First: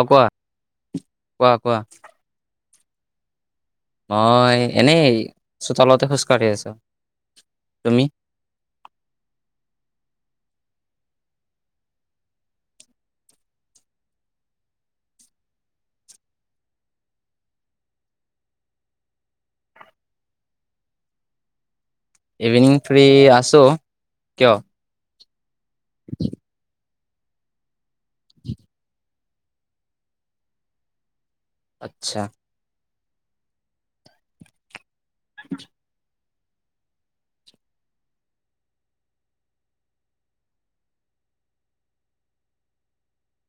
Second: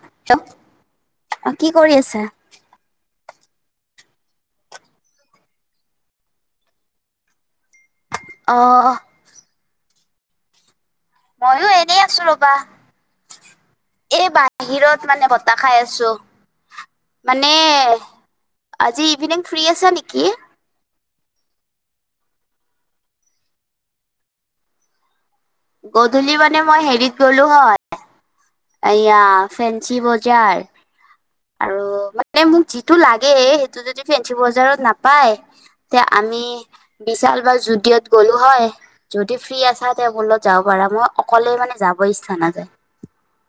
অঁ কোৱা! হেল্ল' অ কোৱা কি কোৱা। কৰি আছা? মই, এনেই, চোতালতে খোজকাঢ়ি আছোঁ, তুমি? অ'। মইও এনে আছোঁ ৰ'বা! এই বাহিৰত মানে বতাহ খাই আছোঁ। মানে, আজি ইভিনিং ফ্ৰী আছা নেকি? ইভিনিং ফ্ৰী আছোঁ, কিয়? গধূলি মানে মই হেৰিত গ'লোঁ হয়। এয়া ফেঞ্চি বজাৰ আৰু আচ্ছা মানে মোক সটো লাগে সেইটো যদি ফেঞ্চি বজাৰত নাপায় তে? আমি বিশাল বা যুদিঅ'ত গ'লোঁ হয়, যদি ফ্ৰী আছা, তে মোৰ লগত যাব পাৰা নে? অকলে মানে যাব ইচ্ছা নাযায়। [inaudible]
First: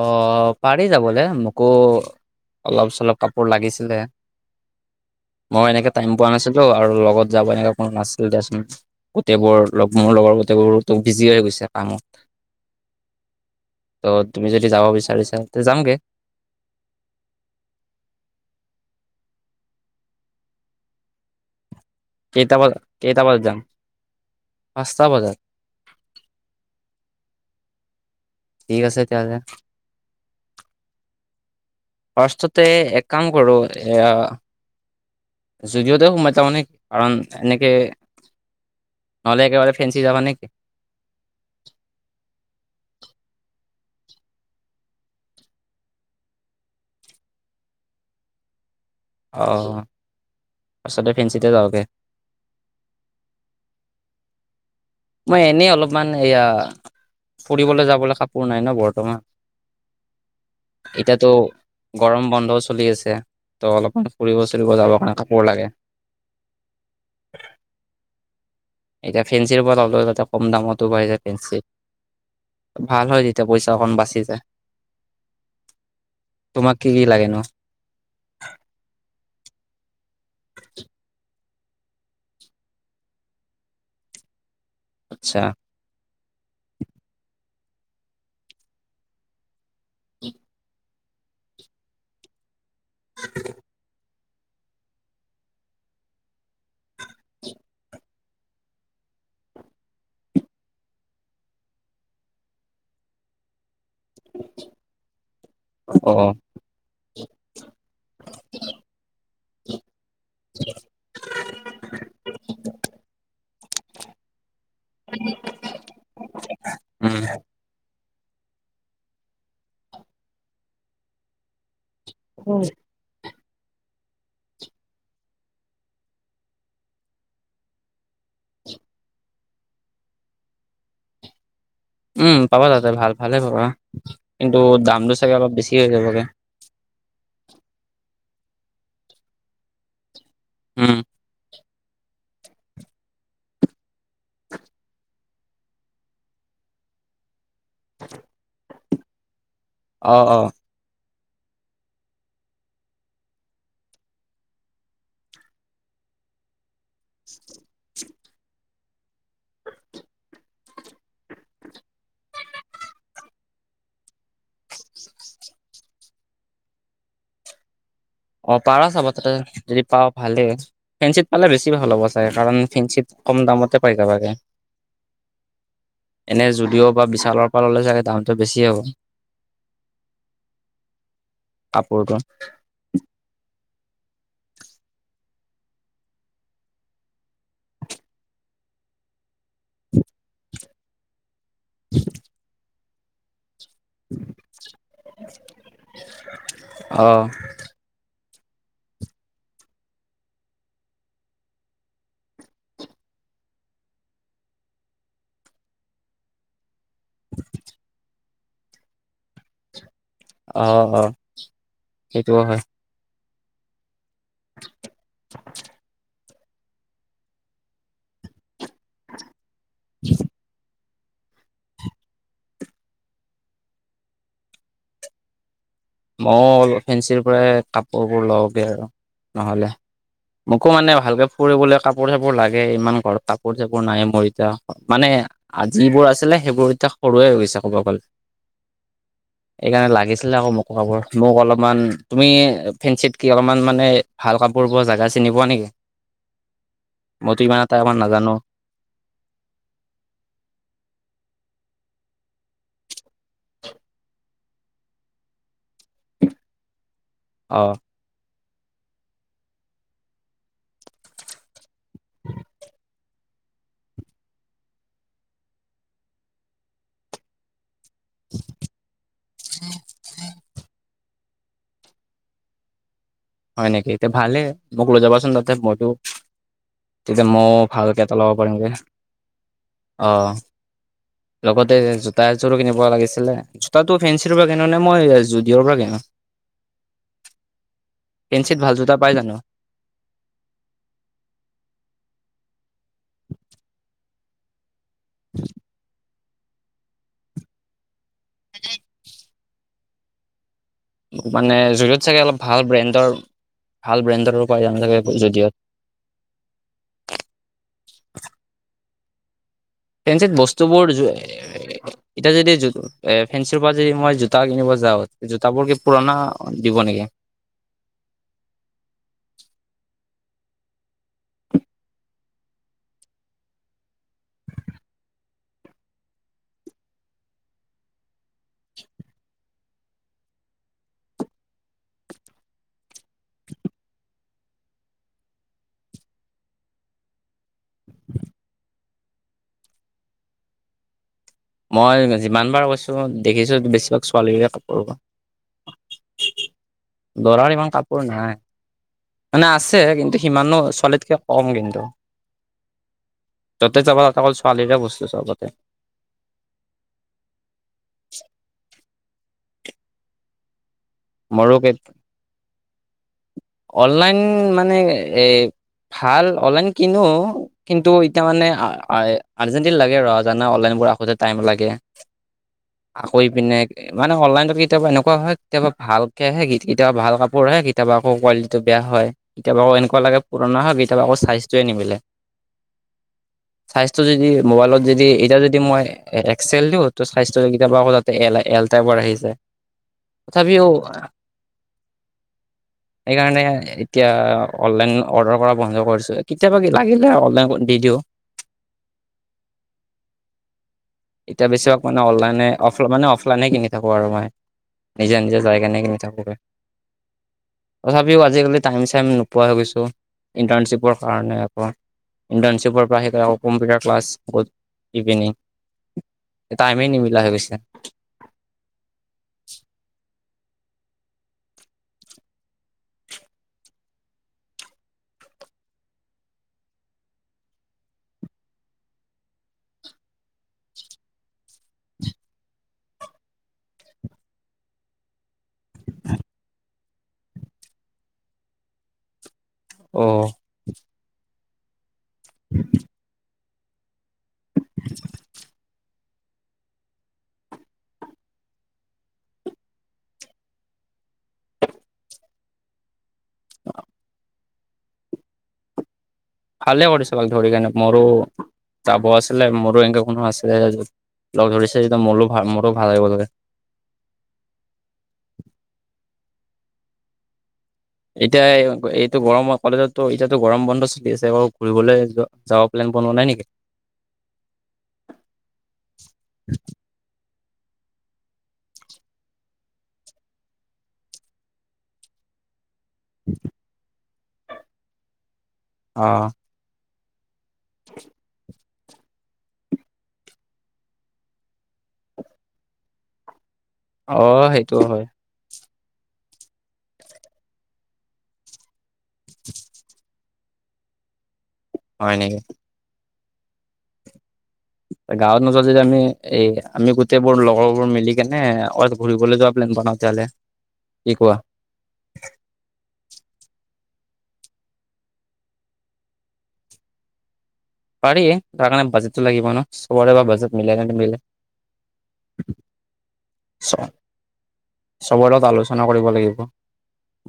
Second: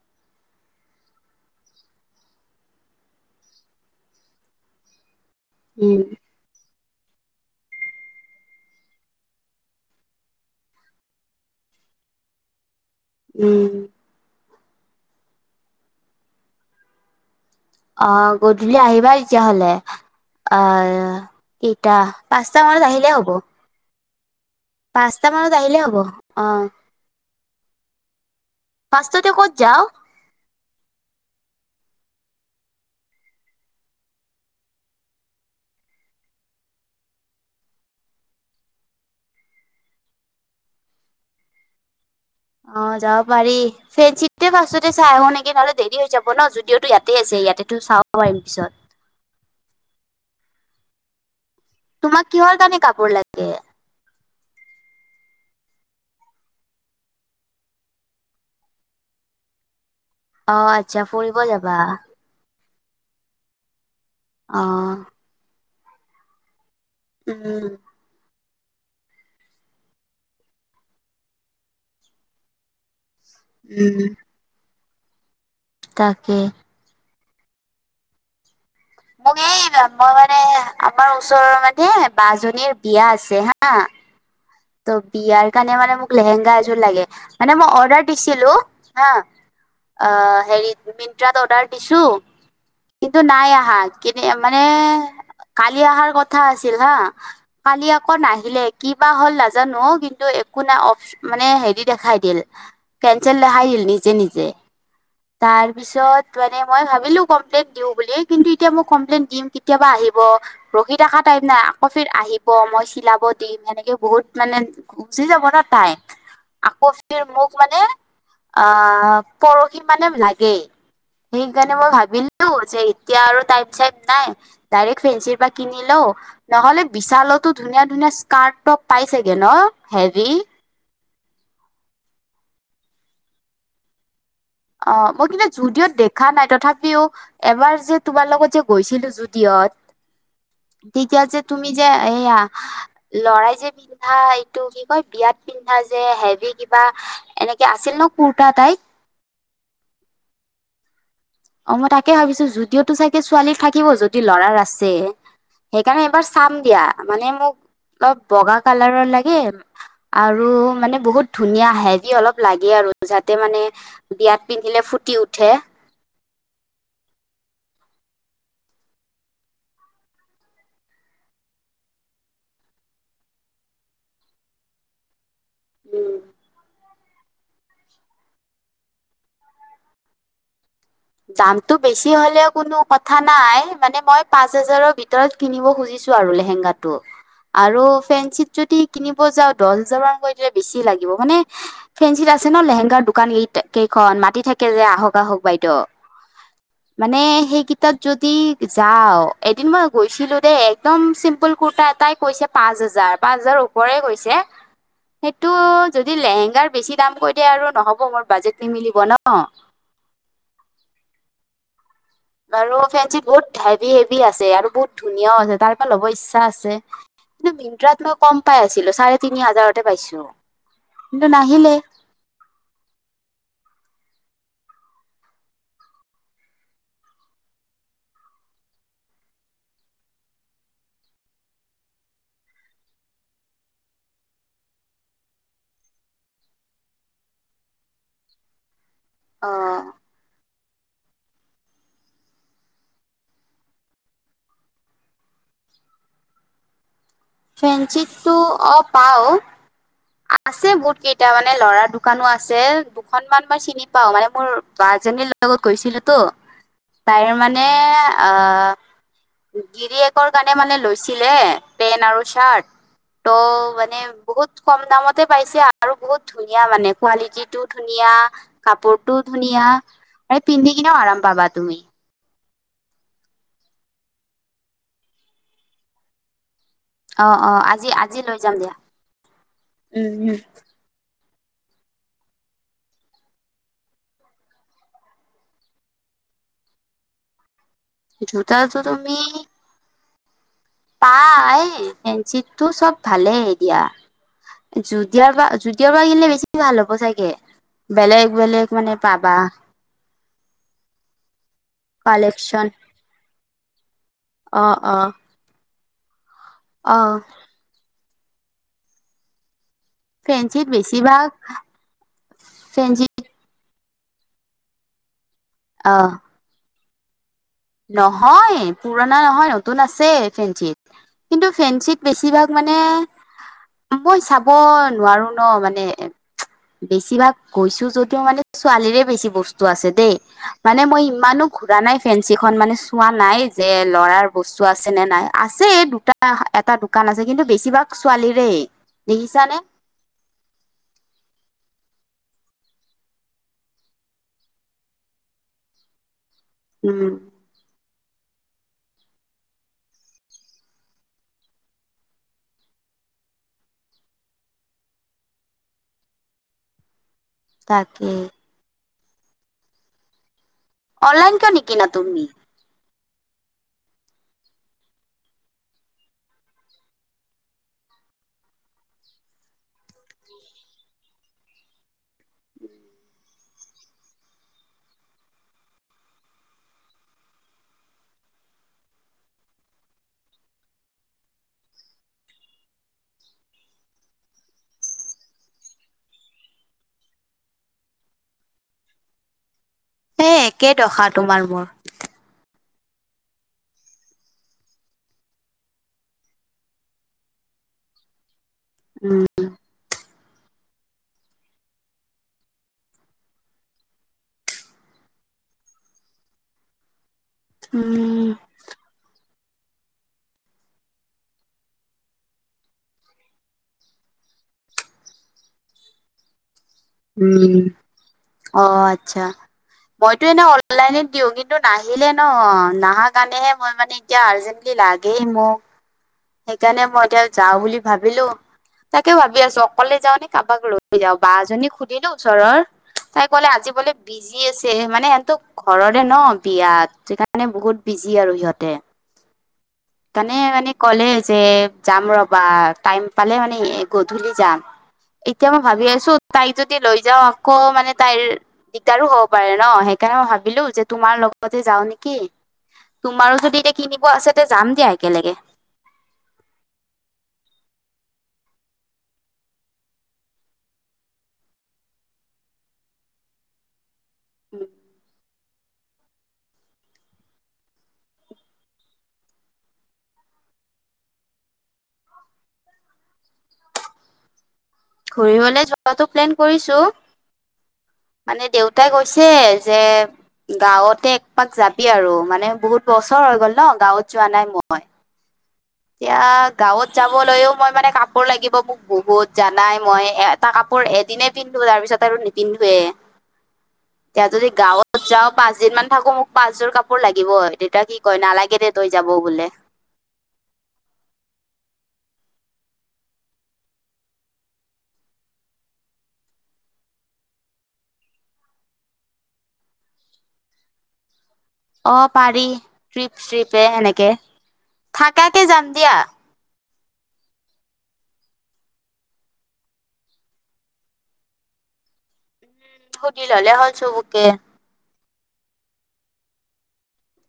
অ', পাৰি যাব দে! মোকো অলপ-চলপ কাপোৰ লাগিছিলে। মই এনেকে উম টাইম পোৱা নাছিলোঁ, আৰু লগত যাব, এনেকুৱা কোনো নাছিল দিয়াচোন! গোটেইবোৰ লগ মোৰ, লগৰ গোটেইবোৰো বিজি হৈ গৈছে কামত। [inaudible] উম। ত তুমি যদি যাব বিচাৰিছা, তে যাওঁগৈ। অ', গধূলি আহিবা তেতিয়াহ'লে! অ। কেইটা? কেইটা পাঁচটা বজাত মানত আহিলে কেইটা হ'ব। বজাত যাম পাঁচটা মানত আহিলে হ'ব! অ। ঠিক আছে পাঁচটাতে তেতিয়াহ'লে ক'ত যাওঁ? ফাৰ্ষ্টতে এক কাম কৰোঁ, এঁ। যুদিঅ'তে সোমাই যাম নেকি? কাৰণ, এনেকে। নহ'লে একেবাৰে ফেন্সি যাবা নেকি? অ', যাব পাৰি। ফ্ৰেঞ্চিতে ফাৰ্ষ্টতে চাই আহোঁ নেকি? নহ'লে দেৰি হৈ যাব ন যুদিঅ'টো ইয়াতে আছে। ইয়াতেতো চাব পাৰিম, পিছত। অ', তাৰ পাছতে ফেঞ্চিতে যাওঁ। তোমাক কিহৰ কাৰণে কাপোৰ লাগে? মই, এনেই অলপমান! এয়া ফুৰিবলৈ যাবলৈ কাপোৰ নাই ন বৰ্তমান। অ আচ্ছা এতিয়াতো, ফুৰিব যাবা গৰম বন্ধ। চলি আছে। ত', অলপমান অ ফুৰিব-চুৰিব যাব কাৰণে কাপোৰ লাগে! উম। এতিয়া ফেঞ্চিৰ ওপৰত অন্তত কম দামতো পায় যে ফেঞ্চি, ভাল হয়। তেতিয়া পইচাখন উম বাচি যায়। তাকে তোমাক কি কি লাগে নো? মোক এই মই মানে আমাৰ ওচৰৰ মানে বা এজনীৰ বিয়া আছে হা ত' আচ্ছা, বিয়াৰ কাৰণে মানে মোক লেহেংগা এযোৰ লাগে, মানে মই অৰ্ডাৰ দিছিলোঁ, হা অ', হেৰিত মিনট্ৰাত অৰ্ডাৰ দিছোঁ, কিন্তু নাই আহা। কেনে? মানে! কালি অহাৰ কথা আছিল, হা, কালি আকৌ নাহিলেই, কি বা হ'ল লাগ নাজানোঁ! কিন্তু একো নাই, অঁ! মানে হেৰি দেখাই দিলে, কেঞ্চেল দেখাই দিল নিজে নিজে। তাৰ পিছত, অ', মানে মই ভাবিলোঁ কমপ্লেইন দিওঁ বুলি কিন্তু এতিয়া মই কমপ্লেইন দিম, কেতিয়াবা আহি ৰখি থাকিব, ৰখি থকা টাইম নাই, আকৌ ফিৰ আহিব, মই চিলাব দিম এনেকে বহুত মানে গুচি যাব ন' টাইম, আকৌ উম। মোক মানে অ', পৰহি মানে লাগেই, সেইকাৰণে মই ভাবি বিলো যে এতিয়া আৰু টাইপ-চাইপ নাই, ডাইৰেক্ট ফেঞ্চিৰ পৰা কিনি লওঁ, নহ'লে বিশালতো ধুনীয়া ধুনীয়া স্কাৰ্ট-ট'প পাই চাগে ন হেভি? উম, পাবা তাতে ভাল ভালে পাবা। কিন্তু অ' দামটো মই চাগে কিন্তু অলপ বেছি হৈ জুদিঅ'ত যাবগে। দেখা নাই, তথাপিও এবাৰ যে তোমাৰ লগত যে গৈছিলোঁ জুদিঅ'ত উম, তেতিয়া যে তুমি যে এইয়া ল'ৰাই যে পিন্ধা, এইটো কি কয়, বিয়াত পিন্ধা যে হেভি কি কিবা এনেকে আছিল ন' কুৰটা টাইপ। অ' অ'। অ' মই তাকে ভাবিছোঁ, জুদিঅ'টোত চাগে ছোৱালীৰ থাকিব, যদি ল'ৰাৰ আছে। সেইকাৰণে এবাৰ চাম দিয়া মানে মোক অলপ বগা কালাৰৰ লাগে আৰু মানে বহুত ধুনীয়া হেভি অলপ লাগে আৰু আৰু যাতে মানে বিয়াত পিন্ধিলে ফুটি উঠে। অ' পাৰা চাব তাতে যদি পাওঁ ভালে, ফেঞ্চিত পালে বেছি ভাল হ'ব চাগে, কাৰণ ফেঞ্চিত কম দামতে পাই যাবাগে, উম এনে জুদিঅ' বিশালৰ পৰা ল'লে চাগে দামটো বেছি হ'ব। দামটো বেছি কাপোৰটো হ'লেও কোনো কথা নাই, মানে মই পাঁচ হাজাৰৰ ভিতৰত কিনিব খুজিছোঁ আৰু লেহেংগাটো। আৰু ফেঞ্চিত যদি কিনিব যাওঁ, দহ হাজাৰ মান কৈ দিলে বেছি লাগিব, মানে ফেঞ্চিত আছে ন লেহেংগাৰ দোকান কে কেইখন মাতি থাকে যে আহক, আহক বাইদেউ। অ মানে সেইকেইটাত য'ত ঠিক যাওঁ, এদিন মই গৈছিলোঁ দেই, একদম চিম্পুল কুৰটা এটাই কৈছে পাঁচ হাজাৰ পাঁচ হাজাৰ ওপৰে কৈছে, সেইটো যদি লেহেংগাৰ বেছি দাম কৈ দিয়ে আৰু নহ'ব। মোৰ বাজেট নিমিলিব ন। অ' হ। বাৰু ফেঞ্চি বহুত হেভি হেভি আছে আৰু বহুত ধুনীয়াও আছে, তাৰ পৰা ল'ব ইচ্ছা আছে, কিন্ত মিনট্ৰাত মই কম পাই আছিলো, চাৰে তিনি হাজাৰতে পাইছো। কিন্তু নাহিলে। ময়ো অলপ ফেঞ্চিৰ পৰাই কাপোৰবোৰ লওঁগৈ আৰু নহ'লে। মোকো মানে ভালকে ফুৰিবলৈ কাপোৰ-চাপোৰ লাগে, ইমান ঘৰত কাপোৰ-চাপোৰ নাই মোৰ এতিয়া, মানে আৰু যিবোৰ আছিলে সেইবোৰ এতিয়া সৰুৱে হৈ গৈছে ক'ব গ'লে। অ সেইকাৰণে লাগিছিলে আকৌ মোক। কাপোৰ মোক অলপমান, তুমি ফেঞ্চিত কি অলপমান মানে ভাল কাপোৰ পোৱা জাগা চিনি পোৱা নেকি? [inaudible] এটা ইমান নাজানো ফেঞ্চিততো অ', পাওঁ, আছে বহুত কেইটা মানে ল'ৰা দোকানো আছে, দুখন মান মই চিনি পাওঁ। মানে মোৰ বা'জনীৰ লগত গৈছিলো তো। তাইৰ অ মানে অ', অ', গিৰিয়েকৰ কাৰণে মানে লৈছিলে পেণ্ট আৰু চাৰ্ট। ত' মানে বহুত কম দামতে পাইছে আৰু বহুত ধুনীয়া মানে কোৱালিটিটো। ধুনীয়া, কাপোৰটোও ধুনীয়া আৰু পিন্ধি কিনেও আৰাম পাবা তুমি। হয় নেকি? তে ভালে মোক লৈ যাবাচোন, মইতো তেতিয়া অ মই অ আজি ভালকে এটা আজি ল'ব লৈ যাম পাৰিমগৈ। দিয়া উম অ' উম লগতে জোতা এযোৰো কিনিব লাগিছিলে, জোতাটো ফেঞ্চিৰ পৰা কিনো নে মই জুদিঅ'ৰ পৰা কিনো? ফেঞ্চিত ভাল জোতাটো জোতা পাই জানো? পায়, ফেঞ্চিতটো সব ভালেই দিয়া। জুদিঅ'ৰ পৰা জুদিঅ'ৰ পৰা কিনিলে বেছি ভাল হ'ব চাগে। বেলেগ বেলেগ মানে পাবা। মানে যুদিওত চাগে অলপ ভাল কালেকচন ব্ৰেণ্ডৰ ভাল ব্ৰেণ্ডৰ উপ [unintelligible] যদিয়ত অহ। [inaudible] ফেঞ্চিত বস্তুবোৰ এতিয়া যদি এতিয়া ফেঞ্চিত ফেঞ্চৰ পৰা যদি মই জোতা কিনিব যাও জোতা বোৰ কি আহ পুৰণা দিব নেকি? নহয় পুৰণা নহয় নতুন আছে ফেঞ্চিত কিন্তু ফেঞ্চিত বেছিভাগ মানে মানে মই চাব নোৱাৰো ন মানে বেছিভাগ কৈছো যদিও মানে ছোৱালীৰে বেছি বস্তু আছে দেই মানে মই ইমানো ঘূৰা নাই ফেঞ্চি। এখন মানে চোৱা নাই যে লৰাৰ বস্তু আছে নে নাই আছে দুটা এটা দোকান আছে কিন্তু বেছিভাগ ছোৱালীৰে দেখিছানে। মই যিমানবাৰ কৈছো দেখিছো বেছিভাগ ছোৱালীৰে কাপোৰ উম দলাৰি বা কাপ ক নাই মানে আছে কিন্তু সিমানো ছোৱালীতকে কম কিন্তু ততে যাবা তাাত অকল ছোৱালীৰে বস্তো চ ততে তাকে অনলাইন কাৰ মোৰো নে কিনা কেত- তুমি? অনলাইন মানে এ ভাল অনলাইন কিনো কিন্তু এতিয়া মানে আৰ্জেণ্টিন লাগে ৰ জানা অনলাইন আোতে টাইম লাগে আক পিনে মানে অনলাইনত কেতিয়াবা এনেকুৱা হয় কেতিয়াবা ভালকে আহে কেতিয়াবা ভাল কাপোৰ আহে কেতিয়াবা। আকৌ কোৱালিটিটো বেয়া হয় কেতিয়াবা আকৌ এনেকুৱা লাগে পুৰণা হয়ওক কেতিয়াবা আকৌ ছাইজটোৱে নিবিলে। [inaudible] স্বজটো যদি মোবাইলত যদি এতিয়া যদি মই এক্সেল দিও ত সজদি কতিয়া আকৌ যাতে এল এল টাইপৰ আহি যায়। হে তথাপিও একেডখা তোমাৰ মোৰ সেইকাৰণে এতিয়া অনলাইন অৰ্ডাৰ কৰা বন্ধ কৰিছো কেতিয়াবা লাগিলে অনলাইন দি দিও। [inaudible] উম, এতিয়া বেছিভাগ মানে অনলাইনে মানে অফলাইনে কিনি থাকো আৰু মই নিজা নিজা জায়গা ন কিনি থাকো তথাপিও উম আজিকালি টাইম চাইম নোপোৱা হৈ গৈছো ইণ্টাৰ্ণশ্বিপৰ কাৰণে আকৌ ইণ্টাৰ্ণশ্বিপৰ পৰা শেই আকৌ কম্পিউটাৰ ক্লাছ গ'ত ইভিনিং টাইমে নিমিলা হৈ উম, গৈছে অ, আচ্ছা মই টো এনে অনলাইনত দিও কিন্তু নাহিলে ন নাহা কাৰণেহে মই মানে এতিয়া আৰ্জেন্টলি লাগে। মোক সেইকাৰণে মই এতিয়া যাও বুলি ভাবিলো। তাকে ভাবি আছো অকলে যাও নে কাৰোবাক লৈ যাও বা এজনী সুধিলো ওচৰৰ তাই কলে আজি বোলে বিজি আছে মেনো ঘৰৰে ন বিয়াত সেইকাৰণে বহুত বিজি আৰু সিহতে। অ তানে মানে ক'লে যে যাম ৰবা টাইম পালে মানে। গধূলি যাম। এতিয়া মই ভাবি আছো তাইক যদি লৈ যাও আকৌ মানে তাইৰ দিগদাৰো হব পাৰে ন সেইকাৰণে মই ভাবিলো যে তোমাৰ লগতে যাও নেকি? [inaudible] তোমাৰো যদি এতিয়া কিনিব আছে এ যাম দিয়া একেলগে ভালে কৰিছ লগ ধৰি কেনে মৰো যাব আছিলে মোৰো এনেকে কোনো আছিলে লগ ধৰিছে মোৰো মোৰো ভাল লাগিব ত [inaudible] উম, এতিয়া এইটো গৰমৰ কলেজতো এতিয়াতো গৰম বন্ধ চলি আছে বৌ ঘুৰিবলৈ যাব প ন বন নাই নেকি? ঘুৰিবলৈ যোৱাতটো প্লেন কৰিছো। [inaudible] মানে দেউতাই কৈছে যে গাৱতে একমাক যাবি আৰু মানে বহুত বছৰ হৈ গ'ল ন গাঁৱত যোৱা নাই মই। অ', তেওঁ গাঁৱত যাবলৈও মই মানে কাপোৰ লাগিব মোক বহুত জানাই মই এটা কাপোৰ এদিনে পিন্ধো তাৰ পিছত আৰু নিপিন্ধোৱে এতিয়া অ', যদি সেইটো গাঁৱত হয়, যাওঁ পাঁচ দিন মান থাকো মোক পাচযোৰ কাপোৰ লাগিব তেতিয়া কি কয় নালাগে দে তই যাব বোলে। তেনেকে গাঁৱত নোজোৱা যদি আমি এ আমি গোটেই বোৰ লগৰবোৰ মিলি কেনে অ ঘুৰিবলৈ যোৱা প্লে কি কোৱা অ পাৰি ট্ৰিপ চ্ৰিপে সেনেকে থাকাকে যাম দিয়া। পাৰি তাৰ কাৰণে বাজেটটো লাগিব ন চবৰে বা বাজেট মিলে নে নিমিলে। সুধি ললেই হল চবকে চবৰে লগত আলোচনা কৰিব লাগিব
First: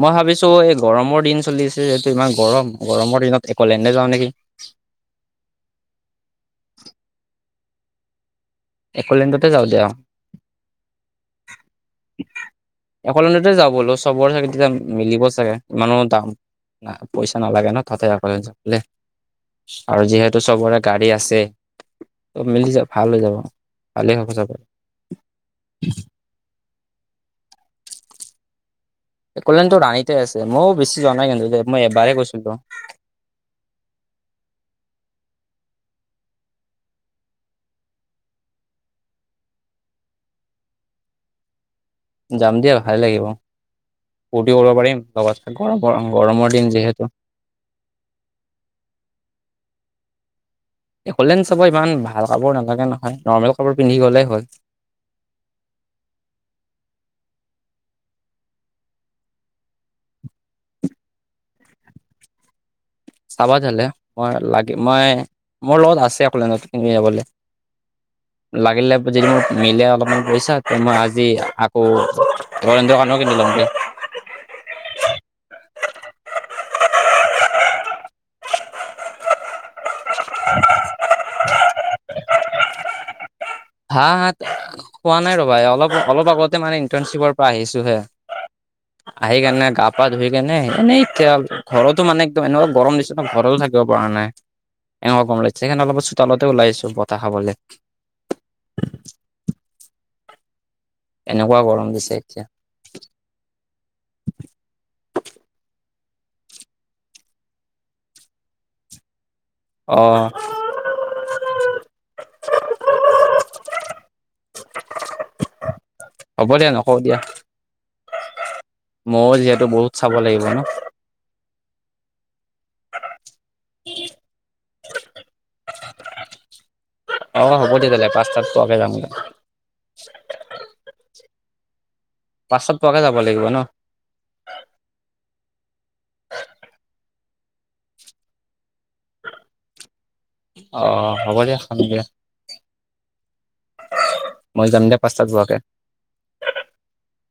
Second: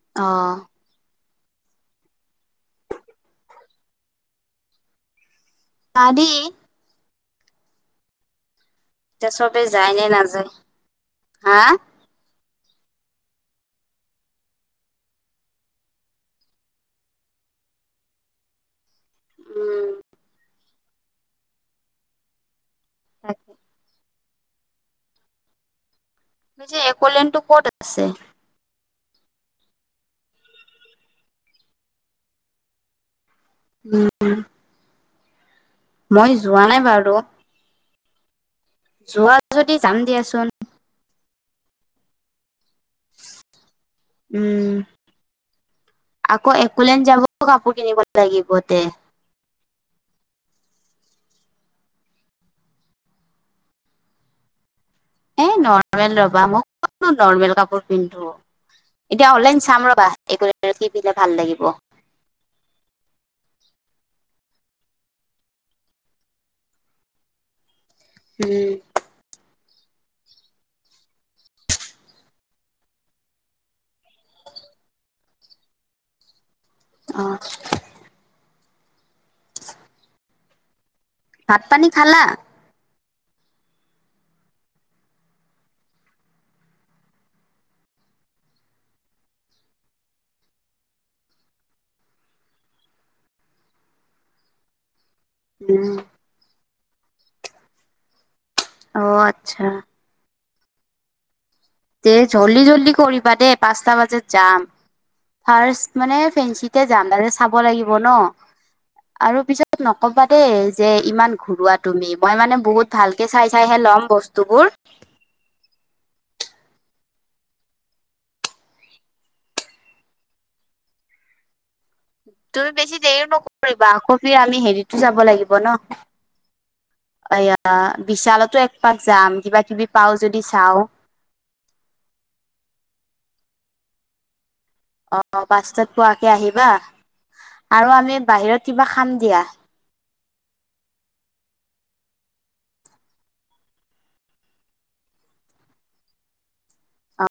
মই অ ভাবিছো এই গৰমৰ দিন চলি আছে এইটো ইমান গৰম গৰমৰ দিনত একলেণ্ডে যাওঁ নেকি। পাৰি এতিয়া একলেণ্ডতে যাওঁ চবেই দিয়া যায়নে নাযায় হা। একলেণ্ডতে যাবলৈ চবৰে চাগে তেতিয়া মিলিব চাগে ইমানৰ দাম ন পইচা ন লাগে ন ততে একেলগে থাকিলে। উম আৰু যিহেতু চবৰে গাড়ী আছে মিলি যাব ভাল হৈ যাব। তাকে ভালেই হব যাব এই যে একলেণ্ড টো ক'ত আছে? একলেণ্ড তো ৰাণীতে আছে মইয়ো বেছি যোৱা নাই কিন্তু মই এবাৰে গৈছিলোঁ। উম মই যোৱাই বাৰু। যোৱা যদি যাম দিয়াচোন। যাম দিয়া ভালেই লাগিব। ফূৰ্তি উম কৰিব পাৰিম গৰমৰ আকৌ গৰমৰ দিন একলেণ্ড যিহেতু। যাব কাপোৰ কিনিব লাগিব দে [unintelligible] হ'লেন চাব ইমান ভাল কাপোৰ নালাগে নহয় নৰ্মেল কাপোৰ পিন্ধি গ'লেই হ'ল। এ নৰ্মেল ৰবা মই কত নো নৰ্মেল কাপোৰ পিন্ধো। এতিয়া অনলাইন চাম ৰবা এই কি পিন্ধিলে ভাল লাগিব। [unintelligible] চাবা তেন্তে মই লাগি মই মোৰ লগত আছে অকলে ন কি যাবলৈ। উম, লাগিলে যদি মিলে অলপমান পইচা মই আজি আকৌ ৰন্দ্ৰ কাৰণেও কিনি লম [unintelligible] অঁ [unintelligible] ভাত পানী খালা? হা হা কোৱা নাই ৰবা অলপ অলপ আগতে মানে ইণ্টাৰ্ণশ্বিপৰ পৰা আহিছো হে। আহি কেনে গা পা ধুই কেনে এনে খ ঘৰতো মানে একদম এনেকুৱা গৰম নিচিনা ঘৰত থাকিব পৰা নাই এ গম লাগিছে সেইকাৰণে উম, অলপ চোতালতে ওলাই আছো বতাহ খাবলৈ। অ', আচ্ছা। এনেকুৱা গৰম দে দিছে এতিয়া। জল্দি জল্দি কৰিবা দেই পাঁচটা বাজাত যাম, ফাৰ্ষ্ট মানে ফেঞ্চিতে জানদা যে চাব লাগিব ন? আৰু পিছত অ নকবা দেই যে ইমান ঘূৰুোৱা তুমি। মই মানে বহুত ভালকে চাই চাইহে ল'ম বস্তুবোৰ। হ'ব দে নকওঁ দিয়া। মই যিহেতু বহুত চাব লাগিব ন- তুমি বেছি দেৰি নকৰিবা, আকৌ আমি হেৰিতো যাব লাগিব ন। অ হ'ব অয়া দিয়া তেতিয়াহ'লে পাঁচটাত বিশালতো পোৱাকে একপাক যাম কিবা কিবি পাও যদি। বিছাও। পাঁচত পোৱাকে যাব লাগিব ন। অ পাঁছতাত পোৱাকে আহিবা আৰু আমি বাহিৰত কিবা খাম দিয়া। অহ হ'ব দিয়া খাম দিয়া। মই যাম দে পাঁচটাত পোৱাকে।